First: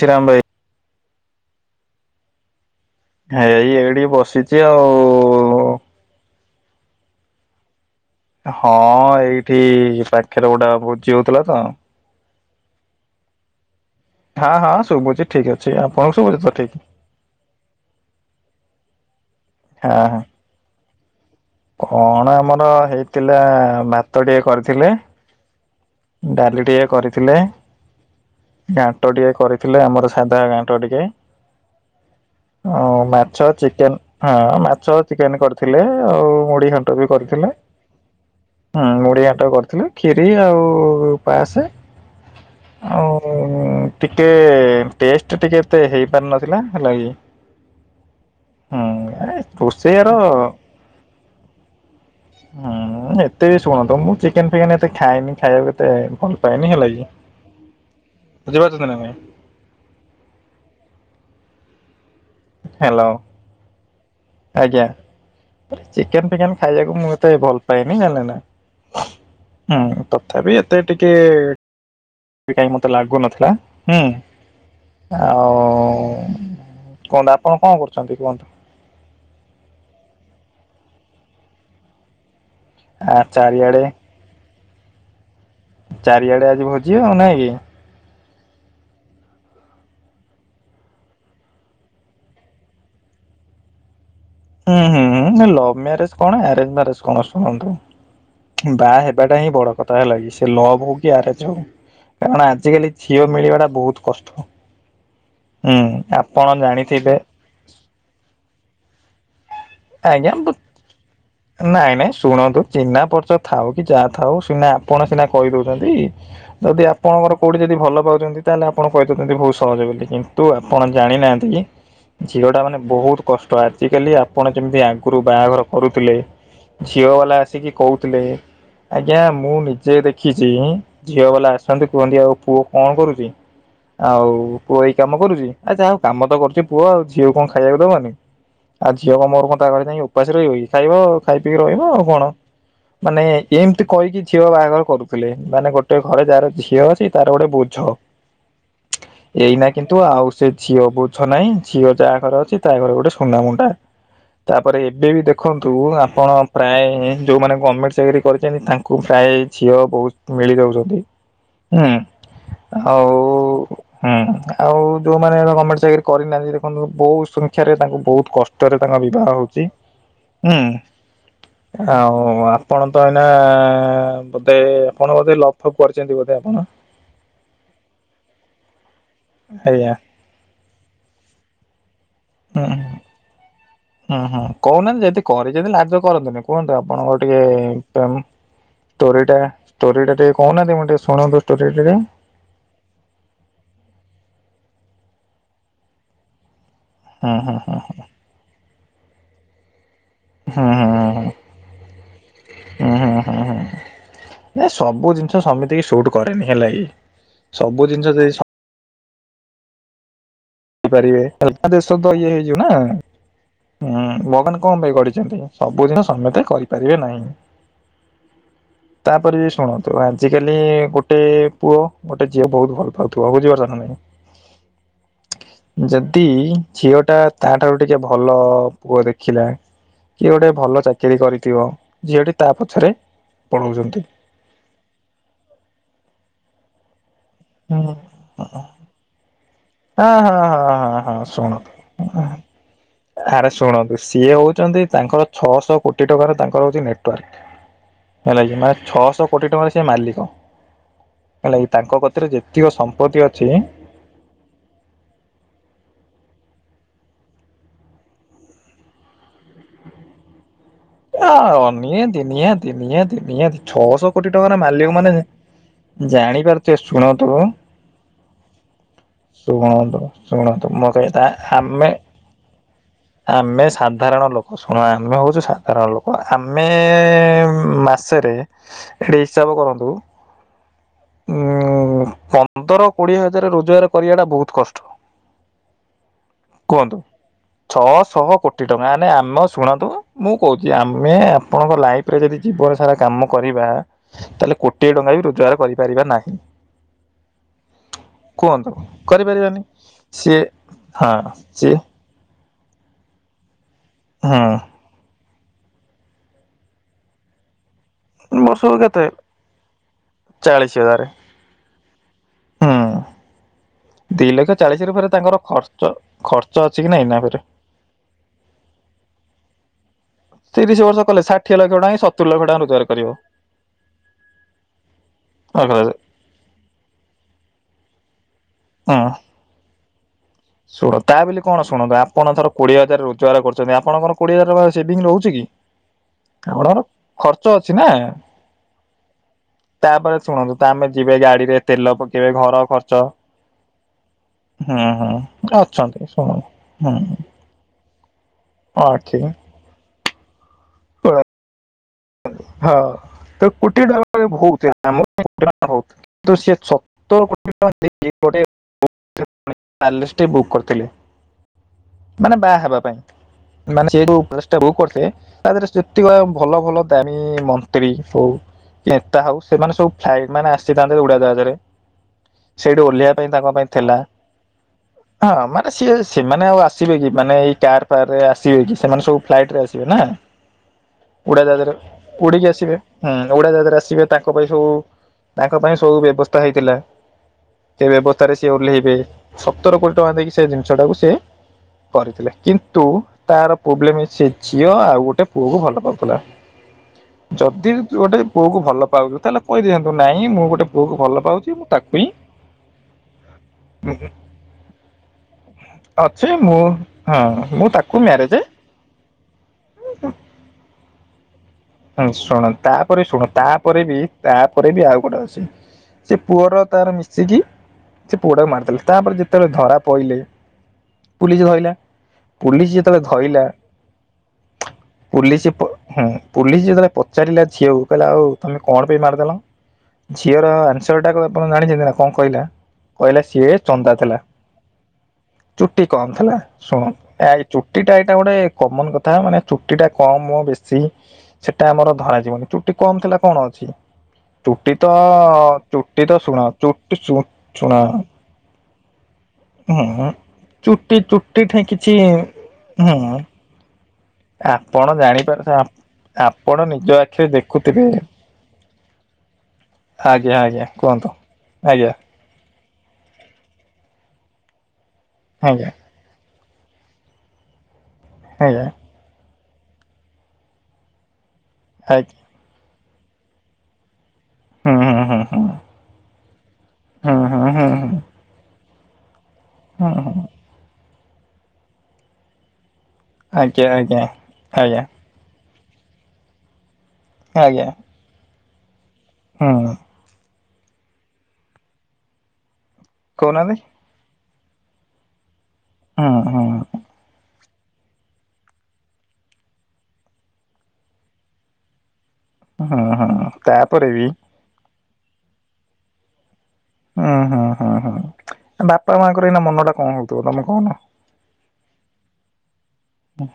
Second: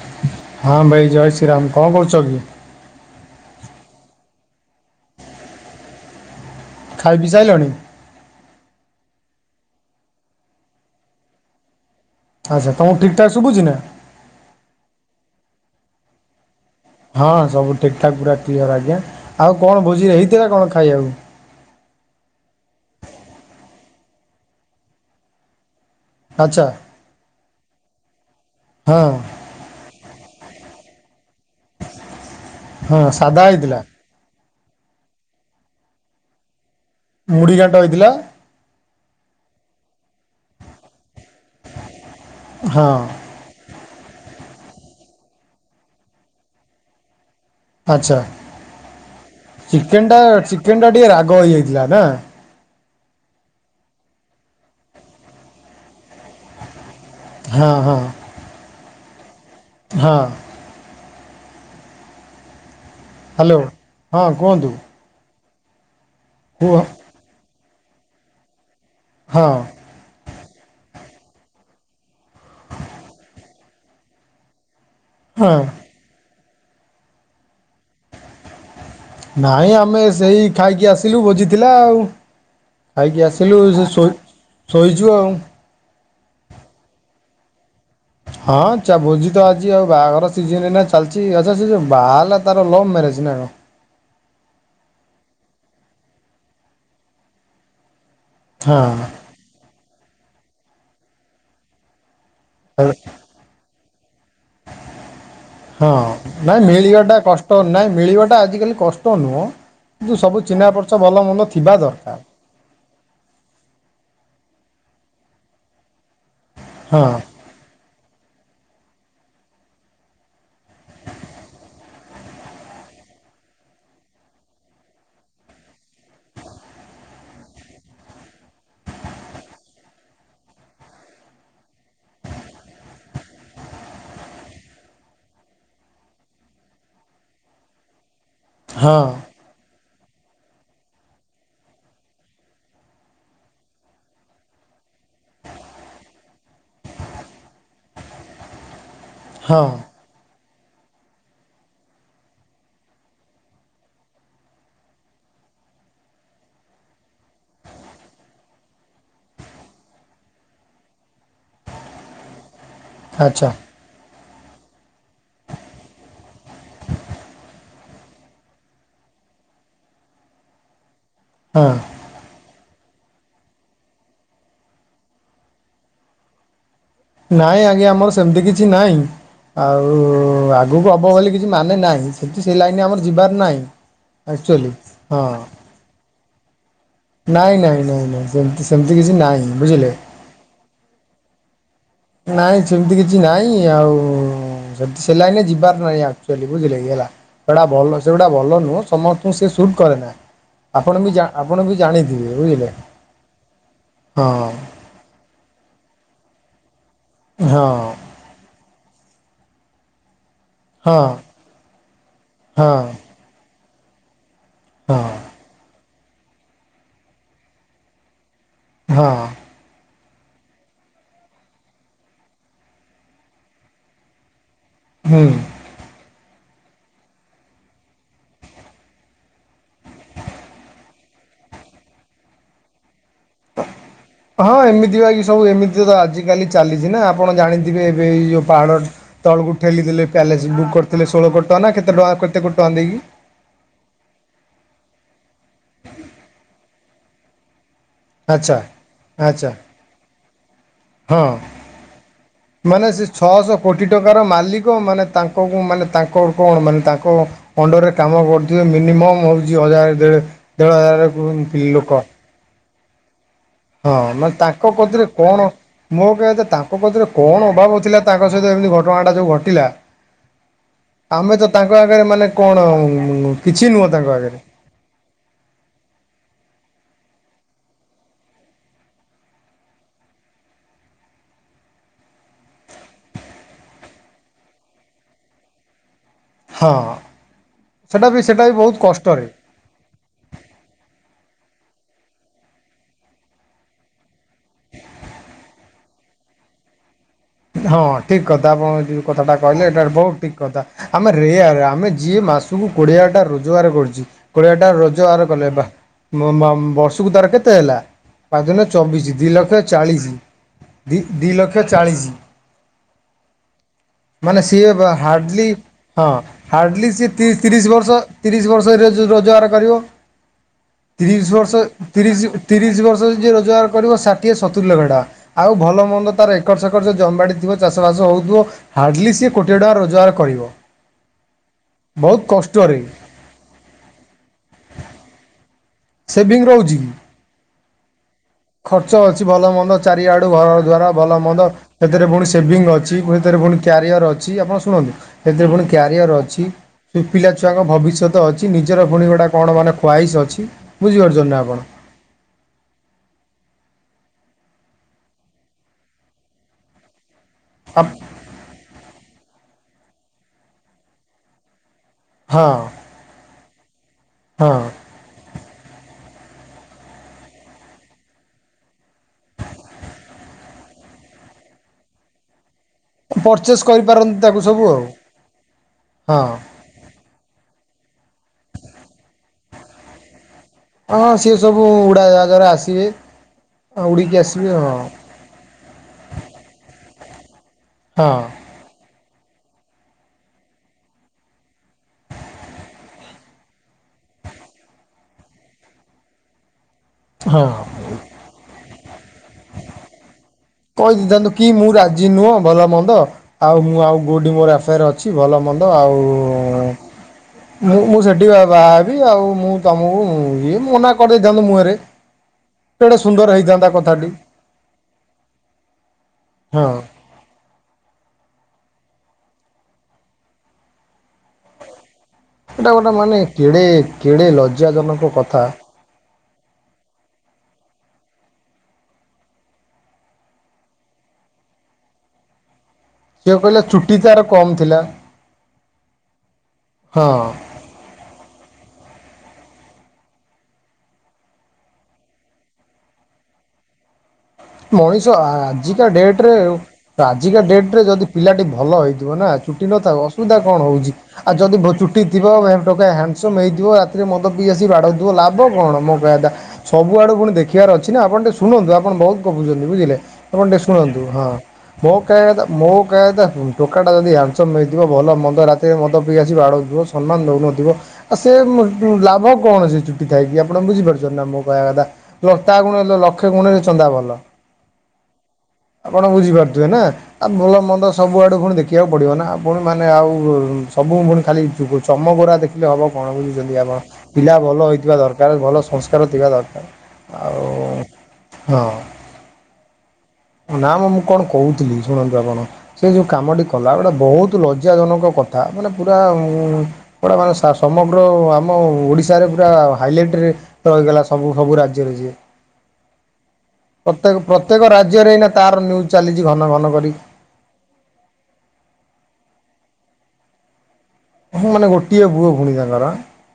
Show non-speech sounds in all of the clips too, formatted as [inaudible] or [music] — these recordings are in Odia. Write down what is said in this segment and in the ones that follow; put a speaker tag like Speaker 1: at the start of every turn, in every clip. Speaker 1: ଶିରାମଭାଇ
Speaker 2: ହଁ ଭାଇ ଜୟ ଶ୍ରୀରାମ କଣ କରୁଚନ୍ତି।
Speaker 1: ଏଇ ଏଇଠିକି ବସିଛି ଆଉ ଉ
Speaker 2: ଖାଇ ପିଇ ସାଇଲଣି?
Speaker 1: ହଁ ଏଇଠି ପାଖରେ ଗୋଟାଏ ଭୋଜି ହଉଥିଲା ତ।
Speaker 2: ଆଚ୍ଛା ତମକୁ ଠିକଠାକ୍ ଶୁବୁଚି ନା?
Speaker 1: ହଁ ହଁ ଶୁବୁଚି ଠିକ୍ ଅଛି ଆପଣଙ୍କୁ ଶୁଭୁଚି ତ ଠିକ?
Speaker 2: ହଁ ସବୁ ଠିକ୍ ଠାକ୍ ପୁରା କ୍ଳିଅର ଆଜ୍ଞା ଆଉ କଣ
Speaker 1: ହଁ
Speaker 2: ଭୋଜି
Speaker 1: ହଁ।
Speaker 2: ହେଇଥିଲା କଣ ଖାଇବାକୁ
Speaker 1: କଣ ଆମର ହେଇଥିଲା ଭାତ ଟିକେ କରିଥିଲେ। ଡାଲି
Speaker 2: ଆଚ୍ଛା
Speaker 1: ଟିକେ କରିଥିଲେ ଘାଣ୍ଟ
Speaker 2: ହଁ
Speaker 1: ଟିକେ କରିଥିଲେ ଆମର ସା ସାଦା ଘାଣ୍ଟ ଟିକେ
Speaker 2: ହଁ
Speaker 1: ଆଉ
Speaker 2: ସାଧା
Speaker 1: ମାଛ
Speaker 2: ହେଇଥିଲା।
Speaker 1: ଚିକେନ ହଁ ମାଛ ଚିକେନ କରିଥିଲେ ଆଉ ମୁଢି ଘାଣ୍ଟ ବି କରିଥିଲେଁ
Speaker 2: ମୁଢ଼ି ଘାଣ୍ଟ ହେଇଥିଲା
Speaker 1: ହୁଁ ମୁଢ଼ି ଘାଣ୍ଟ କରି ଥିଲା କ୍ଷୀରି ଆଉ ପାଶେ
Speaker 2: ହଁ
Speaker 1: ଆଉ ଟିକେ ଟେଷ୍ଟ ଟିକେ ଏତେ ହେଇପାରିନଥିଲା ହେଲା କି
Speaker 2: ଆଚ୍ଛା,
Speaker 1: ହୁଁ ଏ ରୋଷେଇଆର
Speaker 2: ଚିକେନ ଟା ଚିକେନ ଟା ଟିକେ ରାଗ ହେଇଯାଇଥିଲା ନା?
Speaker 1: ହୁଁ ଏତେ ବି ଶୁଣନ୍ତୁ ମୁଁ ଚିକେନ ଫିକେନ ଏତେ ଖାଏନି ଖାଇବାକୁ କେତେ ଭଲ ପାଏନି ହେଲା କି।
Speaker 2: ହଁ ହଁ,
Speaker 1: ବୁଝିପାରୁଛନ୍ତି ନା [inaudible]
Speaker 2: ହଁ,
Speaker 1: ହ୍ୟାଲୋ
Speaker 2: ହ୍ୟାଲୋ ହଁ କୁହନ୍ତୁ।
Speaker 1: ଆଜ୍ଞା ଚିକେନ ଫିକେନ
Speaker 2: କୁହ
Speaker 1: ଖାଇବାକୁ ମୁଁ ଏତେ ଭଲ ପାଏନି ନା ନା ନା।
Speaker 2: ହଁ
Speaker 1: ହୁଁ ତ, ତଥାପି ଏତେ ଟିକେ କାଇଁ ମତେ ଲାଗୁନଥିଲା ହୁଁ।
Speaker 2: ହଁ
Speaker 1: ଆଉ କୁହନ୍ତୁ ଆପଣ କଣ କରୁଛନ୍ତି କୁହନ୍ତୁ?
Speaker 2: ନାଇଁ ଆମେ ସେଇ ଖାଇକି ଆସିଲୁ ଭୋଜିଥିଲା ଆଉ।
Speaker 1: ଆ
Speaker 2: ଖାଇକି ଆସିଲୁ
Speaker 1: ଚାରିଆଡେ
Speaker 2: ସେ ଶୋଇ ଶୋଇଛୁ ଆଉ।
Speaker 1: ଚାରିଆଡେ ଆଜି ଭୋଜି ଆଉ ନାଇଁ କି।
Speaker 2: ହଁ ଭୋଜି ତ ଆଜି ଆଉ ବାହାଘର ସିଜନ ଏଇନା ଚାଲିଛି ଆ ବାହାର ତାର ଲଭ ମ୍ୟାରେଜ ନା ନା,
Speaker 1: ହୁଁ ହୁଁ ହୁଁ ଲଭ ମ୍ୟାରେଜ କଣ ଆରେଞ୍ ମ୍ୟାରେଜ କଣ ଶୁଣନ୍ତୁ
Speaker 2: ହଁ
Speaker 1: ବାହା ହେବାଟା ହିଁ ବଡ କଥା ହେଲା କି ସେ ଲଭ୍ ହଉ କି ଆରେଞ୍ଜେ ହଉ। କାରଣ ଆଜିକାଲି ଝିଅ ମିଳିବା ଟା ବହୁତ କଷ୍ଟ ହୁଁ
Speaker 2: [inaudible] ହଁ
Speaker 1: ଆପଣ
Speaker 2: ନାଇଁ ମିଳିବା
Speaker 1: ଜାଣିଥିବେ
Speaker 2: ଟା କଷ୍ଟ ନାଇଁ ମିଳିବା ଟା ଆଜିକାଲି କଷ୍ଟ ନୁହଁ କିନ୍ତୁ
Speaker 1: ଆଜ୍ଞା
Speaker 2: ସବୁ
Speaker 1: ବୁ
Speaker 2: ଚିହ୍ନା ପରିଚୟ ଭଲ ମନ୍ଦ ଥିବା
Speaker 1: ନାଇଁ ନାଇଁ
Speaker 2: ଦରକାର
Speaker 1: ଶୁଣନ୍ତୁ ଚିହ୍ନା ପରିଚୟ ଥାଉ କି ଯାହା ଥାଉ ସିନା ଆପଣ ସିନା କହିଦଉଛନ୍ତି ଯଦି
Speaker 2: ହଁ
Speaker 1: ଆପଣଙ୍କର କୋଉଠି ଯଦି ଭଲ ପାଉଛନ୍ତି ତାହେଲେ ଆପ ଆପଣ କହି ବହୁତ ସହଜ ବୋଲି କିନ୍ତୁ ଆପଣ ଜାଣିନାହାନ୍ତି କି ଝିଅ ଟା ମାନେ ବହୁତ କଷ୍ଟ ଆଜିକାଲି ଆପଣ ଯେମିତି ଆଗରୁ ବାହାଘର କରୁଥିଲେ ଝିଅ ବାଲା ଆସିକି କହୁଥିଲେ, ଆଜ୍ଞା ମୁଁ ନିଜେ ଦେଖିଛି ଝିଅ ବାଲା ଆସିଛନ୍ତି କୁହନ୍ତି ଆଉ ପୁଅ କଣ କରୁଛି? ଆଉ ପୁଅ ଏଇ କାମ କରୁଚି ଆଚ୍ଛା ଆଉ କାମ ତ କରୁଚି ପୁଅ ଆଉ ଝିଅକୁ କଣ ଖାଇବାକୁ ଦବନି। ଆଉ
Speaker 2: ହଁ
Speaker 1: ଝିଅ କ ମୋର କଣ ତା କରେ ଯାଇ ଉପାସ ରହିିବକି ଖାଇବ ଖାଇ ପିକି ରହିବ ଆଉ କଣ। ମାନେ ଏମତି କହିକି ଝିଅ ବାହାଘର କରୁଥିଲେ, ମାନେ ଗୋଟେ ଘରେ ଯାାର ଝିଅ ଅଛି ତାର ଗୋଟେ ବୋ ଛଅ।
Speaker 2: ହ
Speaker 1: ଏଇନା କିନ୍ତୁ ଆଉ ସେ ଝିଅ ବୁଝଛ ନାହିଁ ଝିଅ ଯାହା ଘରେ ଅଛି ତା ଘରେ ଗୋଟେ ସୁନା ମୁଣ୍ଡା। ତାପରେ ଏବେ ବି ଦେଖନ୍ତୁ ଆପଣ ପ୍ରାୟ ଯୋଉମାନେ ଗମେଣ୍ଟ ଚାକିରି କରିଛନ୍ତି ତାଙ୍କୁ ପ୍ରାୟ ଝିଅ ବହୁତ ମିଳି ଯାଉଛନ୍ତି। ହୁଁ ଆଉ
Speaker 2: ଆଚ୍ଛା
Speaker 1: ହୁଁ। ଆଉ ଯେଉଁମାନେ ଗମେଣ୍ଟ ଚାକିରି କରିନାହାନ୍ତି ଦେଖନ୍ତୁ ବହୁତ ସଂଖ୍ୟାରେ ତାଙ୍କୁ ବହୁତ କଷ୍ଟରେ ତାଙ୍କ ବିବାହ ହ ହୁଁ
Speaker 2: ହଁ
Speaker 1: ଆଉ। ଆପଣ ତ ଏଇନା ବୋଧେ ଆପଣ ବୋଧେ ଲପ ଫପ୍ କରିଛନ୍ତି ବୋଧେ ଆପଣ?
Speaker 2: ନାଇଁ ଆଜ୍ଞା ଆମର ସେମତି କିଛି ନାଇଁ।
Speaker 1: ଆଜ୍ଞା
Speaker 2: ଆଉ ଆଗକୁ ହବ ବୋଲି କିଛି ମାନେ ନାହିଁ। ସେ
Speaker 1: ହୁଁ
Speaker 2: ଲାଇନ ଆମର ଯିବାର ନାହିଁ।
Speaker 1: ହୁଁ ହୁଁ
Speaker 2: ଆକ୍ଚୁଆଲି
Speaker 1: କହୁନାହାନ୍ତି ଯଦି
Speaker 2: ହଁ
Speaker 1: କରି ଯଦି ଲାଜ କରନ୍ତୁନି କୁହନ୍ତୁ ଆପଣଙ୍କର ଟିକେ
Speaker 2: ନାଇଁ ନାଇଁ ନାଇଁ
Speaker 1: ପ୍ରେ
Speaker 2: ନାଇଁ ସେମିତି ସେମିତି କିଛି
Speaker 1: ଷ୍ଟୋରି
Speaker 2: ନାହିଁ ବୁଝିଲେ।
Speaker 1: ଷ୍ଟୋରି ଟା ଟିକେ କୋହୁନାହାନ୍ତି, ମୂଁ ଟିକିଏ ଶୁଣନ୍ତୁ? ଷ୍ଟୋରି ଟା ଟିକେ
Speaker 2: ନାଇଁ ସେମିତି କିଛି ନାଇଁ, ଆଉ ସେ ସେ ଲାଇ ଯିବାର ନାହିଁ ଅକ୍ଚୂଆଲି। ବୁଝିଲେ କି ହେଲା
Speaker 1: ହୁଁ ହୁଁ
Speaker 2: ସେଟା
Speaker 1: ହୁଁ
Speaker 2: ଭଲ ସେଗୁଟା ଭଲ ନୁହଁ ସମସ୍ତଙ୍କୁ ସେ ସୁଟ୍ କରେ ନା।
Speaker 1: ହୁଁ ହୁଁ
Speaker 2: ଆପଣ ବି
Speaker 1: ହୁଁ
Speaker 2: ଆପଣ ବି ଜାଣିଥିବେ ବୁଝିଲେ?
Speaker 1: ହୁଁ ହୁଁ ହୁଁ
Speaker 2: ହଁ
Speaker 1: ନା ସବୁ ଜିନିଷ ସେମିତିକ ସୁଟ କରେନି ହେଲା କିି
Speaker 2: ହଁ।
Speaker 1: ସବୁ ଜିନିଷ ଯ
Speaker 2: ହଁ
Speaker 1: ପାରିବେ ଦେଶ ତ ଇଏ ହେଇଯିବ
Speaker 2: ହଁ
Speaker 1: ନା? ନା କଣ ପାଇଁ
Speaker 2: ହଁ
Speaker 1: କରିଛନ୍ତି ସବୁ ଜିନିଷ ସମସ୍ତେ କରିପାରିବେ ନାହିଁ।
Speaker 2: ହଁ।
Speaker 1: ତାପରେ ବି ଶୁଣ ତ ଆଜିିକାଲି ଗୋଟେ ପୁଅ ଗୋଟେ ଝିଅ ବହୁତ ଭଲ ପାଉଥିବ ବୁଝିପାରୁଛ ନାଇଁ?
Speaker 2: ହୁଁ।
Speaker 1: ଯଦି ଝିଅ ଟା ତା ଠାରୁ ଟିକେ ଭଲ ପୁଅ ଦେଖିଲା କିଏ ଗୋଟେ ଭଲ ଚାକିରିୀ କରିଥିବ ଝିଅଟି ତା ପଛରେ ପଳଉଛନ୍ତି
Speaker 2: ହଁ ଏମିତି ବା କି ସବୁ ଏମିତି ତ ଆଜିିକାଲି ଚାଲିଚି ନା। ଆପଣ
Speaker 1: ହୁଁ
Speaker 2: ଜାଣିଥିବେ ଏବେ ଏଇ ଯେଉଁ ପାହାଡ଼ ତଳକୁ ଠେଥିଲେ
Speaker 1: ହଁ ହଁ
Speaker 2: ପ୍ୟାଲେସ୍ ବୁକ୍
Speaker 1: ହଁ ହଁ
Speaker 2: କରିଥିଲେ
Speaker 1: ହଁ
Speaker 2: ଷୋଳ କୋଟି
Speaker 1: ଶୁଣ
Speaker 2: ଟଙ୍କା ନା କେତେ ଟଙ୍କା କେତେ କୋଟି ଟଙ୍କା ଦେଇକି?
Speaker 1: ଆରେ ଶୁଣନ୍ତୁ ସିଏ ହଉଛନ୍ତି ତାଙ୍କର ଛଅଶହ କୋଟି ଟଙ୍କାର ତାଙ୍କର ହଉଛି ନେଟୱାଥ। ହେଲା
Speaker 2: ଆଚ୍ଛା
Speaker 1: ମାନେ ଛଅଶହ
Speaker 2: ଆଚ୍ଛା
Speaker 1: କୋଟି ଟଙ୍କାରେ ସେଇ ମାଲିକ।
Speaker 2: ହଁ
Speaker 1: ହେଲା କି ତାଙ୍କ କତିରେ ଯେତିକ
Speaker 2: ମାନେ ସେ
Speaker 1: ସମ୍ପତ୍ତି ଅଛି
Speaker 2: ଛଅଶହ କୋଟି ଟଙ୍କାର ମାଲିକ ମାନେ ତାଙ୍କ ମାନେ ତାଙ୍କ କଣ ମାନେ ତାଙ୍କ ଅଣ୍ଡରରେ କାମ କରୁିବେ ମିନିମମ ହଉଚି ହଜାର ଦେ ଦେଳ
Speaker 1: ଆ
Speaker 2: ହଜାରଥିଲି ଲୋକ।
Speaker 1: ନିହାତି ନିହାତି ନିହାତି ନିହାତି
Speaker 2: ହଁ
Speaker 1: ଛଅଶହ କୋଟି
Speaker 2: ମାନେ
Speaker 1: ଟଙ୍କାର
Speaker 2: ତାଙ୍କ
Speaker 1: ମାଲିକ
Speaker 2: କତିରେ
Speaker 1: ମାନେ
Speaker 2: କଣ ମୋ କହିବା ତାଙ୍କ
Speaker 1: ଜାଣିପାରୁଥିବେ
Speaker 2: କତିରେ
Speaker 1: ଶୁଣନ୍ତୁ
Speaker 2: କଣ ଅଭାବ ଥିଲା ତାଙ୍କ ସହିତ ଏମିତି ଘଟଣାଟା ଯେଉଁ ଘଟିଲା।
Speaker 1: ଶୁଣନ୍ତୁ ଶୁଣନ୍ତୁ। ମୋ କହିବାକଥା
Speaker 2: ତ ତାଙ୍କ
Speaker 1: ଆମେ
Speaker 2: ଆଗରେ ମାନେ କଣ କିଛି
Speaker 1: ଆମେ
Speaker 2: ନୁହଁ ତାଙ୍କ
Speaker 1: ସାଧାରଣ
Speaker 2: ଆଗରେ।
Speaker 1: ଲୋକ ଶୁଣ ଆମେ ହଉଛୁ ସାଧାରଣ ଆମେ ମାସରେ ଏଟି ହିସାବ କରନ୍ତୁ ଉଁ ପନ୍ଦର କୋଡିଏ ହଜାର ରୋଜଗାର କରିବା ଟା ବହୁତ କଷ୍ଟ।
Speaker 2: ହଁ।
Speaker 1: କୁହନ୍ତୁ।
Speaker 2: ସେଟା ବି
Speaker 1: ଛଅଶହ
Speaker 2: ସେଟା ବି
Speaker 1: କୋଟି
Speaker 2: ବହୁତ
Speaker 1: ଟଙ୍କା ନ
Speaker 2: କଷ୍ଟରେ।
Speaker 1: ଆମେ ଶୁଣନ୍ତୁ ମୁଁ କହୁଛି ଆମେ ଆପଣଙ୍କ ଲାଇଫ ରେ ଯଦି ଜୀବନ ସାରା କାମ କରିବା ତାହେଲେ ଗୋଟିଏ ଟଙ୍କା ବି ରୋଜଗାର କରି ପାରିବା ନାହିଁ।
Speaker 2: ହଁ ଠିକ କଥା
Speaker 1: କୁହନ୍ତୁ
Speaker 2: ଆପଣ ଯ କଥାଟା
Speaker 1: କରିପାରିବାନି
Speaker 2: କହିଲେ ଏଟା ବୋହୁତ ଠିକ
Speaker 1: ସିଏ
Speaker 2: କଥା ଆମେ
Speaker 1: ହଁ
Speaker 2: ରେୟ
Speaker 1: ସିଏ
Speaker 2: ଆମେ ଯିଏ ମାସ ସୁ କଡିଆ ଟା ରୋଜଗାର କରୁଚି କଡିଆ
Speaker 1: ହୁଁ
Speaker 2: ଟା ରୋଜଗାର କ ବର୍ଷକୁ ତାର କେତେ ହେଲା? ବାର ଦୁନେ
Speaker 1: ବର୍ଷକୁ କେତେ
Speaker 2: ଚବିଶ ଦି ଲକ୍ଷ ଚାଳିଶ
Speaker 1: ଚାଳିଶ
Speaker 2: ଦି,
Speaker 1: ହଜାର
Speaker 2: ଦି ଲକ୍ଷ ଚାଳିଶ
Speaker 1: ହୁଁ ଦି
Speaker 2: ମାନେ
Speaker 1: ଲକ୍ଷ
Speaker 2: ସିଏ
Speaker 1: ଚାଳିଶରେ ଫେରେ ତାଙ୍କର
Speaker 2: ହାର୍ଡଲି
Speaker 1: ଖର୍ଚ୍ଚ
Speaker 2: ହଁ
Speaker 1: ଖର୍ଚ୍ଚ ଅଛି କି
Speaker 2: ହାର୍ଡଲି
Speaker 1: ନାଇଁ ନା
Speaker 2: ସିଏ
Speaker 1: ଫେରେ
Speaker 2: ତିରିଶ ବର୍ଷ ତିରିଶ ବର୍ଷରେ ଯୋଉ ରୋଜଗାର କରିବ।
Speaker 1: ତିରିଶ ବର୍ଷ କଲେ
Speaker 2: ତିରିଶ
Speaker 1: ଷାଠିଏ
Speaker 2: ବର୍ଷ
Speaker 1: ଲକ୍ଷ ଟଙ୍କା କି ସତୁରି
Speaker 2: ତିରିଶ
Speaker 1: ଲକ୍ଷ ଟଙ୍କା ରୋଜଗାର
Speaker 2: ତିରିଶ
Speaker 1: କରିବ
Speaker 2: ବର୍ଷ ଯିଏ ରୋଜଗାର କରିବ ଷାଠିଏ ସତୁୁରି ଲକ୍ଷ ଟଙ୍କା ଆଉ ଭଲ
Speaker 1: ହୁଁ
Speaker 2: ମନ୍ଦ ତାର ଏକର୍ ସାକର ଯ ଥିବ ଚାଷବାସ ହେଉଥିବ ହାର୍ଡ଼ଲି ସିଏ କୋଟିଏ ଟଙ୍କା ରୋଜଗାର କରିବ।
Speaker 1: ଶୁଣ ତା ବୋଲି କଣ ଶୁଣନ୍ତୁ
Speaker 2: ବହୁତ
Speaker 1: ଆପଣ ଥର କୋଡିଏ
Speaker 2: କଷ୍ଟରେ
Speaker 1: ହଜାର ରୋଜଗାର୍ କରୁଛନ୍ତି, ଆପଣଙ୍କର କୋଡ଼ିଏ ହଜାର ସେଭିଙ୍ଗ୍ ରହୁଛି କି?
Speaker 2: ସେଭିଙ୍ଗ ରହୁଛି
Speaker 1: ଆପଣଙ୍କର
Speaker 2: କି?
Speaker 1: ଖର୍ଚ୍ଚ ଅଛି ନା
Speaker 2: ଖର୍ଚ୍ଚ ଅଛି ଭଲ ମନ୍ଦ
Speaker 1: ତାପରେ
Speaker 2: ଚାରିଆଡ଼ୁ
Speaker 1: ଶୁଣନ୍ତୁ
Speaker 2: ଘର
Speaker 1: ତ ଆମେ
Speaker 2: ଦ୍ଵାର
Speaker 1: ଯିବେ
Speaker 2: ଭଲମନ୍ଦ,
Speaker 1: ଗାଡିରେ ତେଲ
Speaker 2: ଏଥିରେ ପୁଣି
Speaker 1: ପକେଇବେ ଘର
Speaker 2: ସେଭିଙ୍ଗ୍
Speaker 1: ଖର୍ଚ୍ଚ
Speaker 2: ଅଛି ହେଥିରେ ପୁଣି କ୍ୟାରିଅର୍ ଅଛି ଆପଣ
Speaker 1: ହୁଁ
Speaker 2: ଶୁଣନ୍ତୁ
Speaker 1: ହୁଁ
Speaker 2: ଏଥିରେ ପୁଣି
Speaker 1: ଅଛନ୍ତି
Speaker 2: କ୍ୟାରିଅର୍
Speaker 1: ଶୁଣ
Speaker 2: ଅଛି। ପି
Speaker 1: ହୁଁ
Speaker 2: ପିଲା ଛୁଆଙ୍କ ଭବିଷ୍ୟତ ଅଛି ନିଜର ପୁଣି
Speaker 1: ଅଛି
Speaker 2: ଗୋଟେ କଣ ମାନେ ଖୁଆଇ- [unintelligible] ବୁଝିପାରୁଛନ୍ତି ନା ଆପଣ
Speaker 1: ହଁ ତ କୋଟିଏ ଟଙ୍କା ବହୁତ୍ [unintelligible] ହଉ ତ ସେ ସତ [unintelligible] [unintelligible] ବୁକ୍ କର ଥିଲେ। ମାନେ ବାହା
Speaker 2: ହଁ
Speaker 1: ହେବା ପାଇଁ ମାନେ ସେ ଯୋଉ ପ୍ଲେଷ୍ଟା
Speaker 2: ହଁ
Speaker 1: ବୁକ୍ କରଥିଲେ ଆ ଦେହରେ ସେତିକ ଭଲ ଭଲ। ଦାନୀ ମନ୍ତ୍ରୀ ହଉ ନେତା ହଉ ସେମାନେ ସବୁ ଫ୍ଲାଇଟ୍ ମାନେ ଆସିଥାନ୍ତି ଉଡ଼ା ଜାହାଜରେ।
Speaker 2: ପର୍ଚେସ୍ କରିପାରନ୍ତି ତାକୁ ସବୁ। ଆଉ।
Speaker 1: ହାଁ ମାନେ ସିଏ
Speaker 2: ହଁ
Speaker 1: ସେମାନେ ଆଉ ଆସିବେ କି ମାନେ ଏଇ କାର୍ କର୍ ରେ ଆସିବେ କି ସେମାନେ ସବୁ ଫ୍ଲାଇଟ୍ ରେ ଆସିବେ ନା।
Speaker 2: ଆଁ ସିଏ ସବୁ ଉଡ଼ାଜାହାଜରେ
Speaker 1: ଉଡ଼ିଯାଏ ସିଏ
Speaker 2: ଆସିବେ
Speaker 1: ହୁଁ ଉଡ଼ାଜାହାଜରେ ଆସିବେ
Speaker 2: ଉଡ଼ିକି
Speaker 1: ତାଙ୍କ ପାଇଁ ସବୁ
Speaker 2: ହଁ
Speaker 1: ତାଙ୍କ ପାଇଁ ସବୁ ବ୍ୟବସ୍ଥା ହେଇଥିଲା। [unintelligible]
Speaker 2: ହଁ
Speaker 1: ସିଏ ଓହ୍ଲେଇବେ ସତର କୋଟି ଟକାଁ ଦେଇକି ସେ ଜିନିଷ ଟାକୁ ସିଏ କରିଥିଲେ କିନ୍ତୁ ତାର ପ୍ରୋବ୍ଲେମ୍ ସେ ଝିଅ ଆଉ ଗୋଟେ ପୁଅ କୁ ଭଲ ପାଉଥିଲା।
Speaker 2: ହଁ
Speaker 1: ଯଦି ବି ତୁ ଗୋଟେ ପୁଅକୁ ଭଲ ପାଉଛୁ ତାହେଲେ କହିଦେଇଥାନ୍ତୁ, ନାଇଁ ମୁଁ ଗୋଟ୍
Speaker 2: କହିଦେଇଥାନ୍ତୁ କି ମୁଁ ରାଜି ନୁଅଁ ଭଲ ମନ୍ଦ ଆଉ ମୁଁ ଆଉ ଗୋଡି ମୋର୍ ଆଫେୟାର୍ ଅଛି ଭଲ ମନ୍ଦ ତ
Speaker 1: ଅଛି ମୁଁ ହଁ
Speaker 2: ଆଉ ମୁ
Speaker 1: ତାକୁ
Speaker 2: ମୁଁ ସେଠି
Speaker 1: ମ୍ୟାରେଜ
Speaker 2: ବା ବାଆ ହେବି, ଆଉ ମୁଁ ତମକୁ ଇଏ ମନା କରଦେଇଥାନ୍ତୁ ମୁଁ ହେ
Speaker 1: ହୁଁ ଶୁଣ ତାପରେ ଶୁଣ ତାପରେ ବି
Speaker 2: କଥାଟି
Speaker 1: ତାପରେ ବି ଆଉ ଗୋଟେ ଅ ଛି। ସେ ପୁଅର
Speaker 2: ହଁ
Speaker 1: ତାର ମିଶିକି ସେ ପୁଅଟା କୁ ମାରିଦେଲେ ତାପରେ ଯେତେବେଳେ ଧରା ପଇଲେ ପୁଲିସ ଧଇଲା।
Speaker 2: ଏଇଟା
Speaker 1: ପୁଲିସ୍
Speaker 2: ଗୋଟେ
Speaker 1: ଯେତେବେଳେ
Speaker 2: ମାନେ
Speaker 1: ଧଇଲା
Speaker 2: କେଡ଼େ କେଡ଼େ ଲଜ୍ଜାଜନକ କଥା।
Speaker 1: ପୁଲିସ୍ ପ ହୁଁ। ପୁଲିସ୍ ଯେତେବେଳେ ପଚାରିଲା ଝିଅକୁ କହିଲା, ଆଉ ତମେ କଣ ପାଇଁ ମାରିଦେଲ? ଝିଅର ଆନ୍ସାରଟା କଣ ଆପଣ ଜାଣିଛନ୍ତି? ନା କଣ କଇଲା? କଇଲା ସିଏ
Speaker 2: କହିଲା
Speaker 1: ଚନ୍ଦା
Speaker 2: ଚୁଟି
Speaker 1: ଥେଲା।
Speaker 2: ତାର କମ୍ ଥିଲା
Speaker 1: ଚୁଟି କମ୍ ଥିଲା ଶୁଣୁ ଏ
Speaker 2: ହଁ
Speaker 1: ଚୁଟି ଟା ଏଇଟା ଗୋଟେ କମନ୍ କଥା ମାନେ ଚୁଟିଟା କମ୍ [unintelligible] ବେଶୀ। ସେଟା ଆମର ଧରାଯିବନି ଚୁଟି କମ୍ ଥିଲା କଣ ଅଛି। ଚୁଟି ତ
Speaker 2: ମଣିଷ ଆ- ଆଜିକା
Speaker 1: ଚୁଟି ତ
Speaker 2: ଡେଟ୍ ରେ
Speaker 1: ଶୁଣ ଚୁଟି ଶୁ
Speaker 2: ଆଜିକା ଡେଟ୍
Speaker 1: ଶୁଣ
Speaker 2: ରେ ଯଦି ପିଲାଟି ଭଲ ହେଇଥିବ ନା ଚୁଟି ନଥାଉ
Speaker 1: ହୁଁ
Speaker 2: ଅସୁବିଧା କଣ ହଉଛି?
Speaker 1: ଚୁଟି
Speaker 2: ଆ
Speaker 1: ଚୁଟି
Speaker 2: ଯଦି
Speaker 1: ଠେଇଁ
Speaker 2: ଭ
Speaker 1: କିଛି
Speaker 2: ଚୁଟି ଥିବ ହେ ଟୋକା
Speaker 1: ହୁଁ
Speaker 2: ହ୍ୟାଣ୍ଡ୍ସମ୍ ହେଇଥିବ ଆ ରେ ମଦ ପି ଆସି
Speaker 1: ଆପଣ
Speaker 2: ବାଡ଼ଉଥିବ ଲାଭ
Speaker 1: ଜାଣିପାର
Speaker 2: କଣ ମୋ କହିଆ କଥା,
Speaker 1: ଆପଣ ନିଜ
Speaker 2: ସବୁଆଡ଼ୁ
Speaker 1: ଆଖିରେ
Speaker 2: ପୁଣି ଦେଖିବାର
Speaker 1: ଦେଖୁଥିବେ
Speaker 2: ଅଛି ନାଁ ଆପଣ୍ ଟିକେ ଶୁଣନ୍ତୁ ଆପଣ୍ ବହୁତ୍ କହୁଛନ୍ତି ବଝିଲେ
Speaker 1: ଆଜ୍ଞା
Speaker 2: ଆପଣ ଟିକେ
Speaker 1: ଆଜ୍ଞା
Speaker 2: ଶୁଣନ୍ତୁ
Speaker 1: କୁହନ୍ତୁ
Speaker 2: ହଁ
Speaker 1: ଆଜ୍ଞା
Speaker 2: ମୋ କଇଆ କଥା ମୋ କଇଆ କଥା ଟୋକାଟା ଯଦି ହ୍ୟାଣ୍ଡସମ୍ ହେଇଥିବ, ଭଲ ମନ୍ଦ
Speaker 1: ଆଜ୍ଞା
Speaker 2: ରାତିରେ ମନ୍ଦ ପିଇ ଆସି ଆସି ବାଡ଼ଉଥିବ ସମ୍ମାନ ଦଉନଥିବ ଆ ସେ
Speaker 1: ଆଜ୍ଞା
Speaker 2: ଲାଭ କୌଣସି ଚୁଟି ଥାଇକି ଆପଣ ବୁଝିପାରୁଛନ୍ତି ନା ମୋ କଇବା କଥା
Speaker 1: ଆଜ୍ଞା
Speaker 2: ଲତା ଗୁଣରେ ଲକ୍ଷେ ଗୁଣରେ ଚନ୍ଦା ଭଲ।
Speaker 1: ହୁଁ ହୁଁ ହୁଁ ହୁଁ ହୁଁ
Speaker 2: ଆପଣ ବୁଝିପାରୁଥିବେ ନା ଆ
Speaker 1: ହୁଁ
Speaker 2: ଭଲ
Speaker 1: ହୁଁ ହୁଁ
Speaker 2: ମନ୍ଦ ସବୁ ଆଡୁ ପୁଣି ଦେଖି [unintelligible] ପଡ଼ିବ ନା ଆପଣ ମାନେ
Speaker 1: ହୁଁ
Speaker 2: ଆଉ
Speaker 1: ହୁଁ
Speaker 2: ସବୁ ଭୁନି ଖାଲି ଚମଗୋରା ଦେଖିଲେ ହବ କଣ ବୁଜୁଛନ୍ତି
Speaker 1: ଆଜ୍ଞା
Speaker 2: ଆପଣ
Speaker 1: ଆଜ୍ଞା
Speaker 2: ପିଲା ଭଲ
Speaker 1: ଆଜ୍ଞା
Speaker 2: ହେଇଥିବା ଦରକାର୍ ଭଲ ସଂସ୍କାର ଥିବା ଦରକାର୍।
Speaker 1: ଆଜ୍ଞା।
Speaker 2: ହଁ।
Speaker 1: ହୁଁ।
Speaker 2: ନାଁ ମ ମୁଁ କଣ କହୁଥିଲି ଶୁଣନ୍ତୁ ଆପଣ ସେ ଯୋଉ କାମଟି
Speaker 1: କହୁନାହାନ୍ତି
Speaker 2: କଲା ବେଳେ ବହୁତ ଲଜ୍ୟା ଜନକ କଥା ମାନେ ପୁରା
Speaker 1: ହୁଁ
Speaker 2: ଉଁ
Speaker 1: ହୁଁ
Speaker 2: ଗଡ଼ା ମାନେ ଶାସ୍ ତମଗ୍ର ଆମ ଓଡ଼ିଶାରେ ପୁରା ହାଇଲେଟ୍ ରେ ରହିଗଲା ସବୁ ସବୁ ରାଜ୍ୟରେ ସିଏ।
Speaker 1: ହୁଁ ହୁଁ ତାପରେ ବି
Speaker 2: ପ୍ରତ୍ୟେକ ରାଜ୍ୟରେ ତାର ନ୍ୟୁଜ୍ ଚାଲିଛି ଘନ ଘନ। କରି
Speaker 1: ହୁଁ ହୁଁ ହୁଁ ହୁଁ ବାପା ମାଙ୍କର ଏଇନା ମନ ଟା କଣ ହଉଥିବ ତମେ କହୁନ।
Speaker 2: ହଁ ମାନେ ଗୋଟିଏ ପୁଅ ଭଉଣୀ ତାଙ୍କର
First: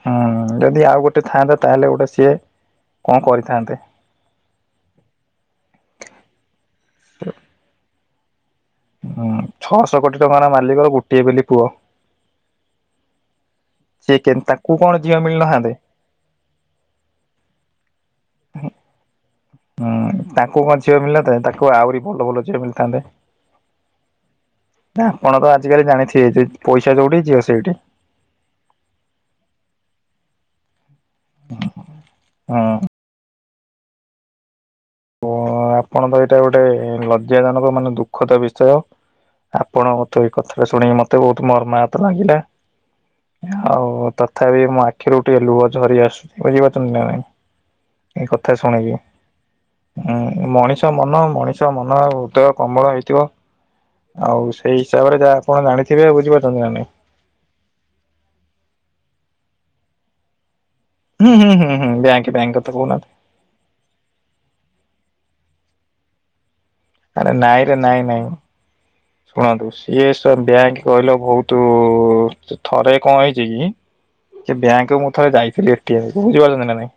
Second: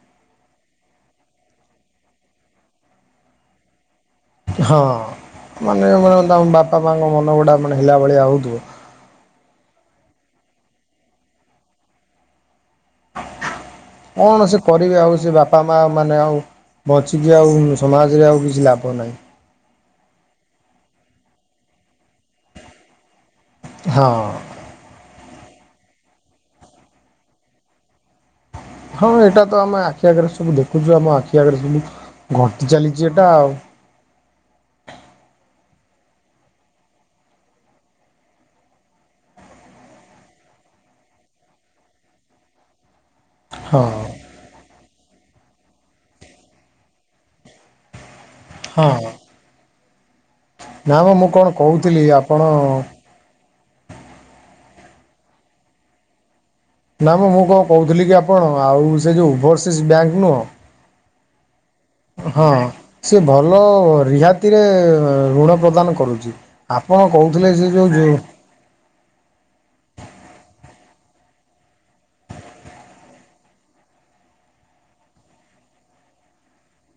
Speaker 1: ହୁଁ ଯଦି ଆଉ ଗୋଟେ ଥାଆନ୍ତା ତାହେଲେ ଗୋଟେ ସିଏ କଣ କରିଥାନ୍ତେ।
Speaker 2: ହଁ ମାନେ ତମ ବାପା ମାଙ୍କ ମନ ଗୁଡା ମାନେ ହେଲା ଭଳିଆ ହଉଥିବ।
Speaker 1: ହୁଁ ଛଅଶହ କୋଟି ଟଙ୍କାର ମାଲିକର ଗୋଟିଏ ବୋଲି ପୁଅ ସିଏ କେ
Speaker 2: କଣ ସେ
Speaker 1: ତାକୁ କଣ
Speaker 2: କରିବେ
Speaker 1: ଝିଅ
Speaker 2: ଆଉ ସେ ବାପା
Speaker 1: ମିଳିନଥାନ୍ତେ।
Speaker 2: ମା ମାନେ ଆଉ ବଞ୍ଚିକି ଆଉ ସମାଜରେ ଆଉ କିଛି ଲାଭ ନାହିଁ।
Speaker 1: ହୁଁ ତାଙ୍କୁ କ ଝିଅ ମିଳିଥାେ ତାଙ୍କୁ ଆହୁରି ଭଲ ଭଲ ଝିଅ ମିଳିଥାନ୍ତେ।
Speaker 2: ହଁ
Speaker 1: ଆପଣ ତ ଆଜିିକାଲି ଜାଣିଥିବେ ପଇସା ଯୋଉଠି ଝିଅ ସେଇଠି।
Speaker 2: ହଁ ଏଇଟା ତ ଆମେ ଆଖି ଆଗରେ ସବୁ ଦେଖୁଛୁ। ଯଉ ଆମ ଆଖି ଆଗରେ ସବୁ
Speaker 1: ହଁ
Speaker 2: ଘଟି ଚାଲିଛି ଏଟା ଆଉ।
Speaker 1: ଓ ଆପଣ ତ ଏଇଟା ଗୋଟେ ଲଜ୍ଜାଜନକ ମାନେ ଦୁଃଖଦ ବିଷୟ। ଆପଣ ତୁ ଏଇ କଥାଟା ଶୁଣିକି ମତେ ବହୁତ ମର୍ମାହତ ଲାଗିଲା।
Speaker 2: ହଁ
Speaker 1: ଆଉ ତଥାପି ମୋ ଆଖିରୁ ଟିକେ ଲୁହ ଝରି ଆସୁଛି ବୁଝିପାରୁଛନ୍ତି ନା ନାଇଁ। ଏ କଥା ଶୁଣିକି।
Speaker 2: ହଁ
Speaker 1: ହୁଁ ମଣିଷ
Speaker 2: ନା ମ
Speaker 1: ମନ
Speaker 2: ମୁଁ କଣ
Speaker 1: ମଣିଷ ମନ
Speaker 2: କହୁଥିଲି ଆପଣ
Speaker 1: ହୃଦୟ କବଳ ହେଇଥିବ। ଆଉ ସେଇ ହିସାବରେ ଯାହା ଆପଣ ଜାଣିଥିବେ ବୁଝିପାରୁ
Speaker 2: ନା ମୁ ମୁଁ କଣ କହୁଥିଲି କି ଆପଣ ଆଉ ସେ ଯୋଉ ଓଭରସିଜ ବ୍ୟାଙ୍କ
Speaker 1: ହୁଁ ହୁଁ ହୁଁ ହୁଁ ବ୍ୟାଙ୍କ
Speaker 2: ନୁହଁ। ହଁ
Speaker 1: ବ୍ୟାଙ୍କ କଥା କହୁନାହାନ୍ତି
Speaker 2: ସେ ଭଲ ରିହାତିରେ ଋଣ ପ୍ରଦାନ କରୁଛି ଆପଣ
Speaker 1: ଆରେ
Speaker 2: କହୁଥିଲେ
Speaker 1: ନାଇଁ
Speaker 2: ସେ
Speaker 1: ରେ ନାଇଁ
Speaker 2: ଯୋଉ
Speaker 1: ନାଇଁ। ଶୁଣନ୍ତୁ ସିଏ ସ ବ୍ୟାଙ୍କ କହିଲ ବହୁତ ଥରେ କଣ ହେଇଛି କି ସେ ବ୍ୟାଙ୍କ ମୁଁ ଥରେ ଯାଇଥିଲି ଏଟାଇମ୍ ବୁଝି ପାରୁଛନ୍ତି ନା ନାଇଁ।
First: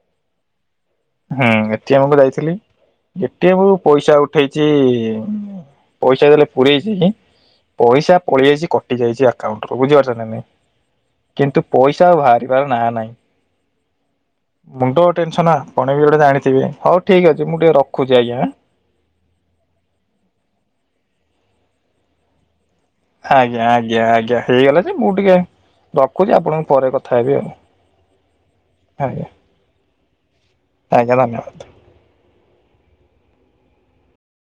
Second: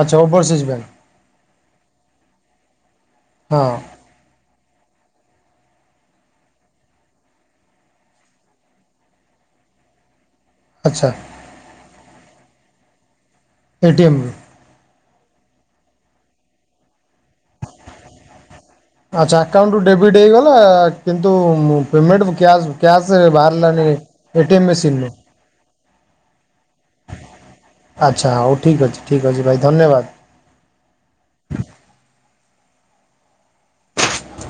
Speaker 2: ଆଚ୍ଛା ଓଭରସିଜ ବ୍ୟାଙ୍କ।
Speaker 1: ହୁଁ ଏଟି ଏମକୁ ଯାଇଥିଲି
Speaker 2: ହଁ
Speaker 1: ଏଟିଏମ ପଇସା ଉଠେଇଛି ପଇସା ଦେଲେ ପୁରେଇଚି ପଇସା ପଳେଇ ଯାଇଛି କଟି ଯାଇଛି ଆକାଉଣ୍ଟ ରୁ ବୁଝିପାରୁଛ ନା ନାଇଁ।
Speaker 2: ଆଚ୍ଛା
Speaker 1: କିନ୍ତୁ ପଇସା ଆଉ ବାହାରିବାର ନାଁ ନାହିଁ।
Speaker 2: ଏଟିଏମ୍
Speaker 1: ମୁଣ୍ଡ ଟେନସନ ଆପଣ ବି ଗୋଟେ ଜାଣିଥିବେ ହଉ ଠିକ ଅଛି ମୁଁ ଟିକେ ରଖୁଛି ଆଜ୍ଞାଁ।
Speaker 2: ଆଚ୍ଛା ଆକାଉଣ୍ଟ ରୁ ଡେବିଟ୍ ହେଇଗଲା କିନ୍ତୁ ପେମେଣ୍ଟ କ୍ୟାସ୍ କ୍ୟାସ
Speaker 1: ଆଜ୍ଞା
Speaker 2: ବାହାରିଲାଣି
Speaker 1: ଆଜ୍ଞା ଆଜ୍ଞା
Speaker 2: ଏଟିଏମ
Speaker 1: ହେଇଗଲା ଯେ
Speaker 2: ମେସିନ ରୁ।
Speaker 1: ମୁଁ ଟିକେ ରଖୁଛି ଆପଣଙ୍କୁ ପରେ କଥା ହେବି ଆଉ
Speaker 2: ଆଚ୍ଛା ହଉ ଠିକ ଅଛି
Speaker 1: ଆଜ୍ଞା
Speaker 2: ଠିକ ଅଛି ଭାଇ ଧନ୍ୟବାଦ।
Speaker 1: ଆଜ୍ଞା ଧନ୍ୟବାଦ।